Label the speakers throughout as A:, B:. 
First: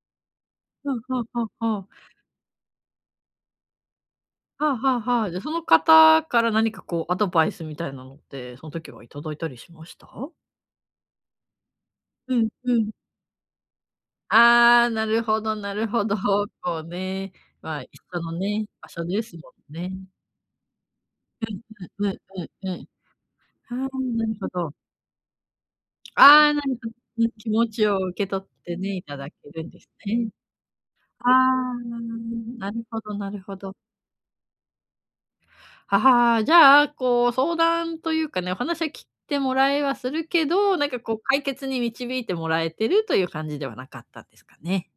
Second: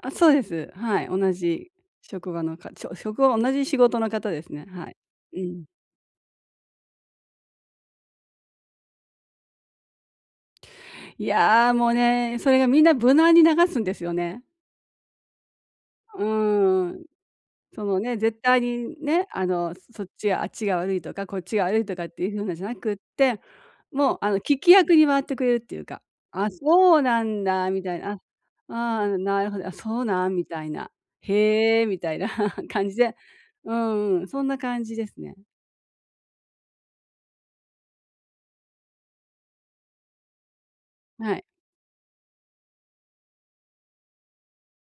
A: あ、そうです、
B: は、
A: はい、
B: は、
A: 同
B: は、は
A: じ
B: あ。
A: 職場の課長職は同じ仕事の方ですね、
B: はあ
A: は
B: は
A: い。
B: あはあ、じ
A: う
B: ゃその
A: ん。
B: 方から何かこうアドバイスみたいなのって、そん時はいただいたりしました？
A: いや、もう
B: う
A: ね、
B: ん、
A: それが
B: う
A: みん
B: ん。
A: な無難に流すんですよね。
B: ああ、なるほど、なるほど、
A: う
B: そう
A: ーん。
B: ね、まあ、
A: そのね、
B: 人の
A: 絶対
B: ね、場
A: に
B: 所で
A: ね、
B: す
A: あ
B: も
A: の、
B: んね。
A: そっちがあっちが悪いとか、こっちが悪いと
B: う
A: かっ
B: ん、うん、
A: ていう
B: うん、
A: 風なじ
B: うん、
A: ゃな
B: うん。
A: くって、
B: はあ、
A: もう、
B: な
A: あ
B: る
A: の、
B: ほ
A: 聞き
B: ど。
A: 役に回ってくれるっていうか、
B: あ
A: 「あ、
B: あ、なんか、
A: そうな
B: き
A: ん
B: 気持
A: だ」み
B: ち
A: た
B: を
A: いな、
B: 受
A: 「あ、
B: け取ってね、
A: あ
B: いた
A: あ、
B: だけ
A: なるほ
B: る
A: ど、
B: ん
A: あ、
B: です
A: そう
B: ね。
A: なん？」みたいな、
B: ああ、
A: 「へえ」み
B: な
A: たいな
B: ん なる
A: 感じ
B: ほど、
A: で、
B: なるほ
A: う
B: ど。
A: ん、そんな感じですね。
B: ははあ、じゃあこう、相談というかね、お話はき、てもらえはするけど、なんかこう
A: は
B: 解
A: い。
B: 決に導いてもらえてるという感じではなかったんですかね。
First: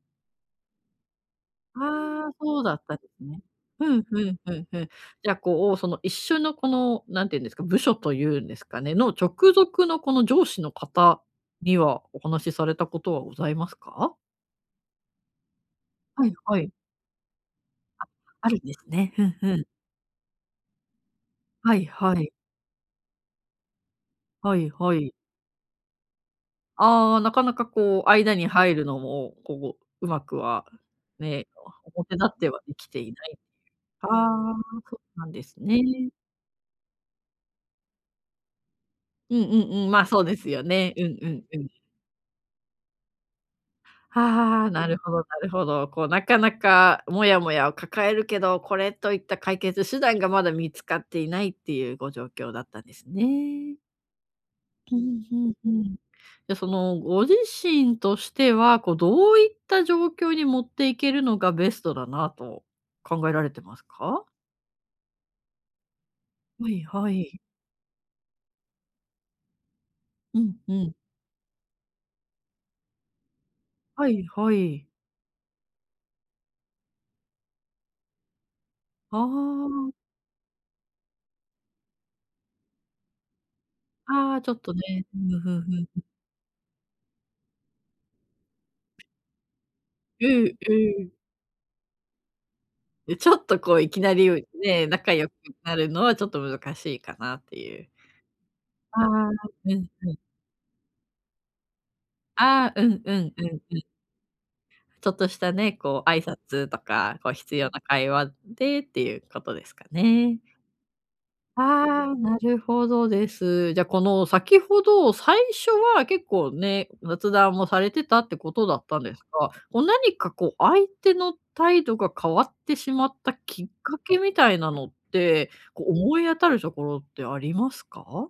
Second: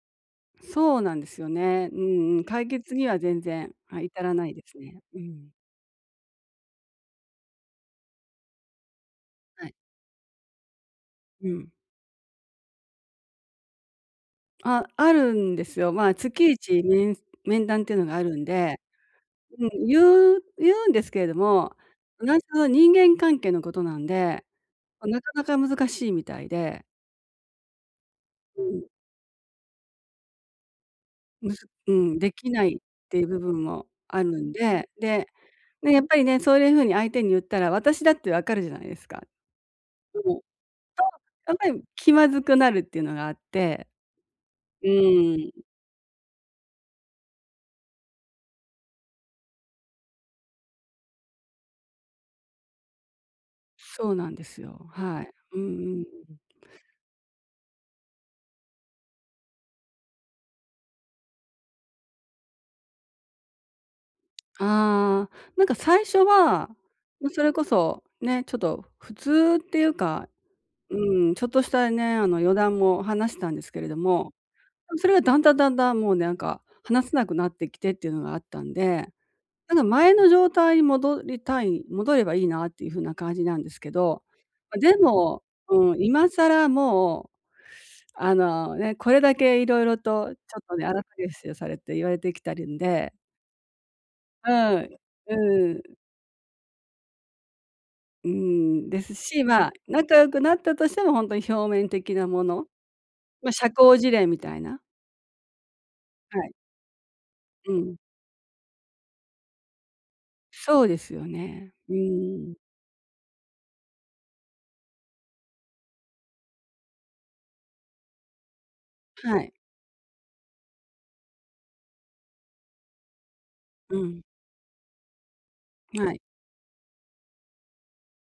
A: そうなんですよね、う
B: はあ、
A: んうん、
B: そう
A: 解
B: だっ
A: 決
B: たんで
A: には
B: すね。
A: 全然、
B: ふ
A: あ、
B: ん、ふ
A: 至ら
B: ん、
A: な
B: ふ
A: いで
B: ん、ふ
A: す
B: ん。
A: ね、う
B: じゃあ
A: ん。
B: こう、その一緒のこの、なんて言うんですか、部署というんですかねの、直
A: はい。
B: 属のこの上司の方
A: うん。
B: にはお話しされたことはございますか？
A: あ、あるんですよ、ま、
B: は
A: つ
B: い、
A: きい
B: はい。
A: ちめん面談っての
B: あ、
A: があるん
B: あるんで
A: で、
B: すね。ふん、ふ
A: う
B: ん。
A: ん、ゆうゆうんですけれども、
B: はい、はい。
A: 同じその、人間関係のことなんで、
B: はい、は
A: ま、
B: い。
A: なかなか難しいみたいで
B: ああ、なかなかこう間に
A: う
B: 入る
A: ん。
B: のもこう、うまくはね、
A: むず
B: あ、
A: う
B: 表
A: ん、
B: 立
A: で
B: って
A: き
B: は
A: ない
B: で
A: っ
B: きていな
A: て部
B: い。
A: 分も
B: あ
A: あるん
B: あ、
A: で、
B: そ、な
A: で、
B: んですね。
A: ね、やっぱりね、そういう風に相手にゆったら、私だってわかるじゃないですか。
B: うん、うん、うん、まあ、そ
A: ほ
B: う
A: ぼ、
B: で
A: と
B: すよね。うん、うん、
A: やっ
B: う
A: ぱ
B: ん。
A: り気まずくなるっていうのがあって。
B: はあ、
A: う
B: なるほど、な
A: ー
B: る
A: ん。
B: ほど。こう、なかなかモヤモヤを抱えるけど、これといった解決手段がまだ見つかっていないっていうご状況だったんですね。
A: そうなんですよ、
B: ふ
A: は
B: ん、
A: い。
B: ふん、
A: うん
B: ふ
A: う
B: ん。
A: ん
B: じ
A: うん。
B: ゃその、ご自身としては、こう、どういった状況に持っていけるのがベストだなと考えられてますか？
A: ああ、なんか最初
B: は
A: は、
B: い、は
A: ま、
B: い。
A: それこそ、ね、ちょっと、普通っていうか、
B: うん、うん。
A: うん、ちょっとしたね、あの、余談も話したんですけれど
B: は
A: も、
B: い、
A: も
B: はい。
A: うそれがだんだんだんだんもうなんか話せなくなってきてっていうのがあったんで、
B: あ
A: なんか
B: あ。
A: 前の状態に戻りたい戻ればいいなっていう風な感じなんですけど、
B: ああ、ちょっと
A: ま、で
B: ね。ふん
A: も
B: ふんふん、
A: う
B: ふ。
A: ん、今更もう、あの、ね、これだけ色々
B: う
A: とち
B: ん、
A: ょっとね、あ
B: う
A: らさ
B: ん。
A: げしをされて言われてきてるんで
B: で、ちょっとこういきなり、う
A: う
B: ね、
A: ん、
B: 仲良く
A: う
B: なる
A: ん。
B: のはちょっと難しいかなっていう
A: うーん、
B: あ
A: です
B: あ、
A: し、ま
B: う
A: あ、
B: ん、う
A: 仲
B: ん。
A: 良くなったとしてもほんとに表面的なもの、
B: ああ、うん、うん、うん、う
A: ま、
B: ん。
A: 社交辞令みたいな。
B: ちょっとしたね、こう挨
A: はい。
B: 拶とか、こう必要
A: う
B: な
A: ん。
B: 会話でっていうことですかね。
A: そうですよね。う
B: ああ、な
A: ーん。
B: るほどです。じゃこの、先ほど、最初は結構ね、雑談もされてたってことだったんです
A: は
B: が、
A: い。
B: こ、何か、こ、相手の態度が変わってしまったきっ
A: う
B: かけ
A: ん。
B: みたいなのって、こ、
A: は
B: 思
A: い。
B: い当たるところってありますか？